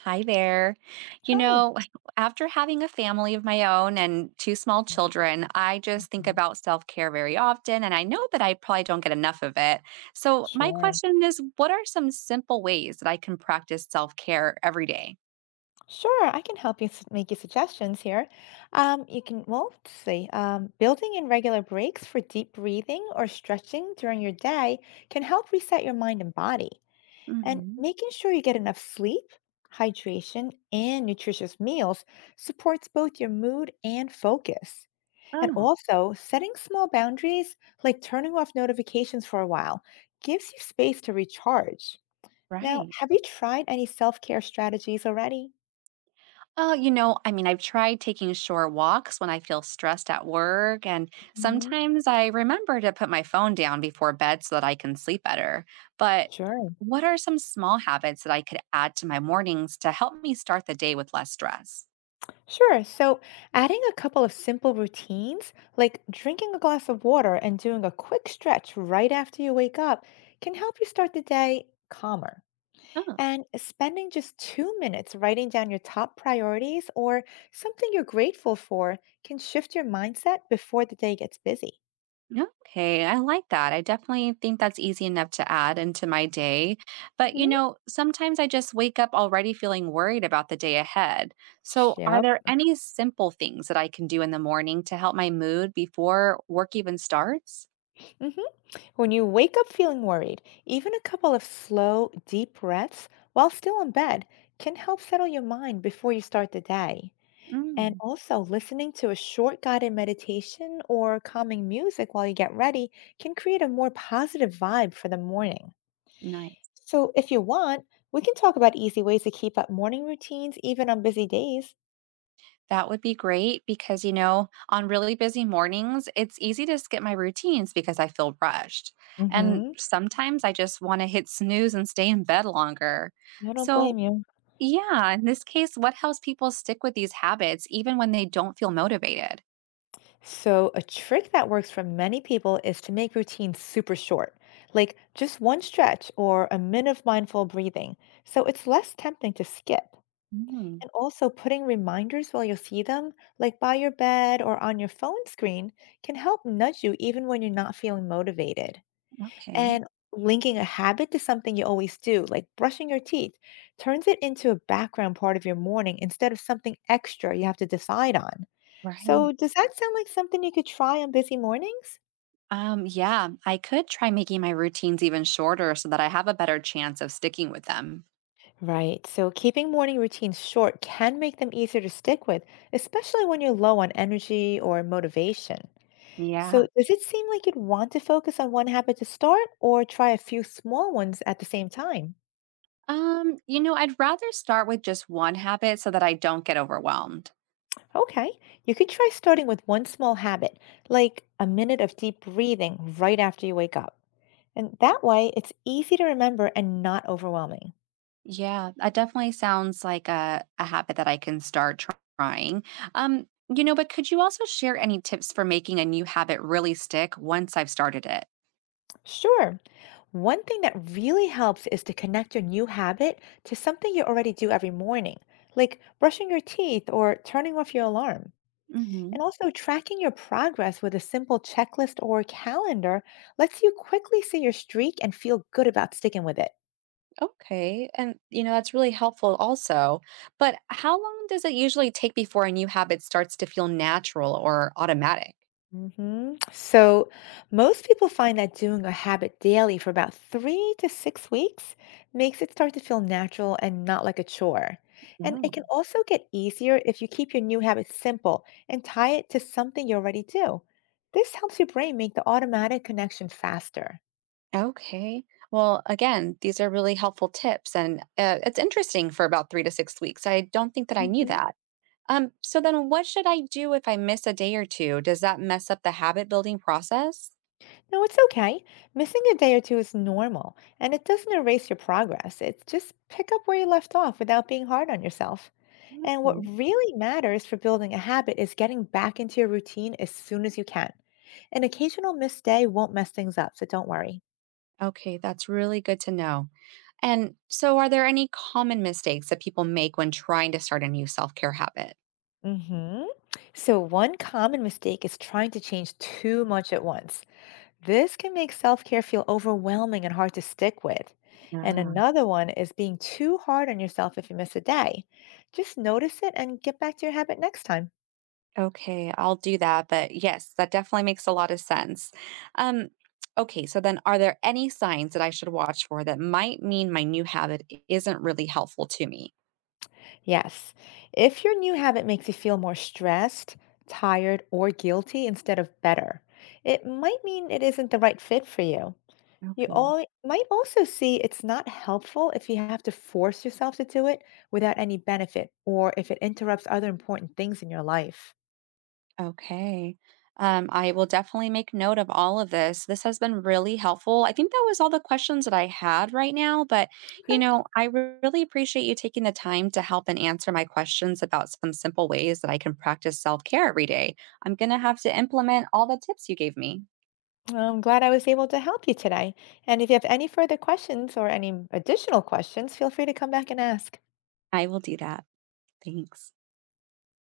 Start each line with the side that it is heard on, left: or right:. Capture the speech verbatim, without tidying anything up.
right: Hi there. You
left: Hi.
right: know, after having a family of my own and two small children, I just think
left: Mhm.
right: about self care very often. And I know that I probably don't get enough of it. So, my
left: Sure.
right: question is, what are some simple ways that I can practice self care every day?
left: Sure, I can help you s- Make you suggestions here. Um, you can, well, let's see, um, building in regular breaks for deep breathing or stretching during your day can help reset your mind and body. And
right: Mm-hmm.
left: making sure you get enough sleep, hydration, and nutritious meals supports both your mood and focus. And
right: Oh,
left: also, setting small boundaries, like turning off notifications for a while, gives you space to recharge. Now,
right: right.
left: have you tried any self-care strategies already?
right: Oh, you know, I mean, I've tried taking short walks when I feel stressed at work, and
left: Mhm.
right: sometimes I remember to put my phone down before bed so that I can sleep better. But
left: Sure.
right: what are some small habits that I could add to my mornings to help me start the day with less stress?
left: Sure. So, adding a couple of simple routines, like drinking a glass of water and doing a quick stretch right after you wake up, can help you start the day calmer. And spending just two minutes writing down your top priorities or something you're grateful for can shift your mindset before the day gets busy.
right: Okay, I like that. I definitely think that's easy enough to add into my day. But, you
left: Hmm.
right: know, sometimes I just wake up already feeling worried about the day ahead. So, are
left: Yep.
right: there any simple things that I can do in the morning to help my mood before work even starts?
left: Mhm. When you wake up feeling worried, even a couple of slow, deep breaths while still in bed can help settle your mind before you start the day. And
right: Mm,
left: also, listening to a short guided meditation or calming music while you get ready can create a more positive vibe for the morning.
right: nice.
left: So, if you want, we can talk about easy ways to keep up morning routines even on busy days.
right: That would be great because, you know, on really busy mornings, it's easy to skip my routines because I feel rushed.
left: Mm
right: And
left: hmm.
right: sometimes I just want to hit snooze and stay in bed longer.
left: I don't
right: So,
left: blame you.
right: yeah, in this case, what helps people stick with these habits even when they don't feel motivated?
left: So, a trick that works for many people is to make routines super short, like just one stretch or a minute of mindful breathing, so it's less tempting to skip.
right: Mm,
left: And also, putting reminders while you see them, like by your bed or on your phone screen, can help nudge you even when you're not feeling motivated.
right: okay,
left: And linking a habit to something you always do, like brushing your teeth, turns it into a background part of your morning instead of something extra you have to decide on.
right: right.
left: So, does that sound like something you could try on busy mornings?
right: Um, yeah, I could try making my routines even shorter so that I have a better chance of sticking with them.
left: Right. So, keeping morning routines short can make them easier to stick with, especially when you're low on energy or motivation.
right: Yeah.
left: So, does it seem like you'd want to focus on one habit to start or try a few small ones at the same time?
right: Um, you know, I'd rather start with just one habit so that I don't get overwhelmed.
left: Okay, you could try starting with one small habit, like a minute of deep breathing right after you wake up. And that way, it's easy to remember and not overwhelming.
right: Yeah, that definitely sounds like a, a habit that I can start tr- trying. Um, you know, but could you also share any tips for making a new habit really stick once I've started it?
left: Sure, one thing that really helps is to connect your new habit to something you already do every morning, like brushing your teeth or turning off your alarm.
right: Mm-hmm.
left: And also, tracking your progress with a simple checklist or calendar lets you quickly see your streak and feel good about sticking with it.
right: Okay. And, you know, that's really helpful also. But how long does it usually take before a new habit starts to feel natural or automatic?
left: Hmm. So, most people find that doing a habit daily for about three to six weeks makes it start to feel natural and not like a chore. And
right: Oh.
left: it can also get easier if you keep your new habit simple and tie it to something you already do. This helps your brain make the automatic connection faster.
right: Okay. Well, again, these are really helpful tips, and uh, it's interesting for about three to six weeks. I don't think that I knew
left: Mhm.
right: that. Um, so then, what should I do if I miss a day or two? Does that mess up the habit building process?
left: Now, it's okay. Missing a day or two is normal, and it doesn't erase your progress. It's just pick up where you left off without being hard on yourself. And what
right: Okay.
left: really matters for building a habit is getting back into your routine as soon as you can. An occasional missed day won't mess things up, so don't worry.
right: Okay, that's really good to know. And so, are there any common mistakes that people make when trying to start a new self care habit?
left: Hmm. So, one common mistake is trying to change too much at once. This can make self care feel overwhelming and hard to stick with. And
right: Yeah.
left: another one is being too hard on yourself if you miss a day. Just notice it and get back to your habit next time.
right: Okay, I'll do that. But yes, that definitely makes a lot of sense. Um, okay, so then, are there any signs that I should watch for that might mean my new habit i- isn't really helpful to me?
left: Yes. If your new habit makes you feel more stressed, tired, or guilty instead of better, it might mean it isn't the right fit for you. You
right: Okay.
left: all might also see it's not helpful if you have to force yourself to do it without any benefit or if it interrupts other important things in your life.
right: Okay. Um, I will definitely make note of all of this. This has been really helpful. I think that was all the questions that I had right now, but you
left: Okay.
right: know, I re- really appreciate you taking the time to help and answer my questions about some simple ways that I can practice self care every day. I'm going to have to implement all the tips you gave me.
left: Well, I'm glad I was able to help you today. And if you have any further questions or any additional questions, feel free to come back and ask.
right: I will do that. Thanks.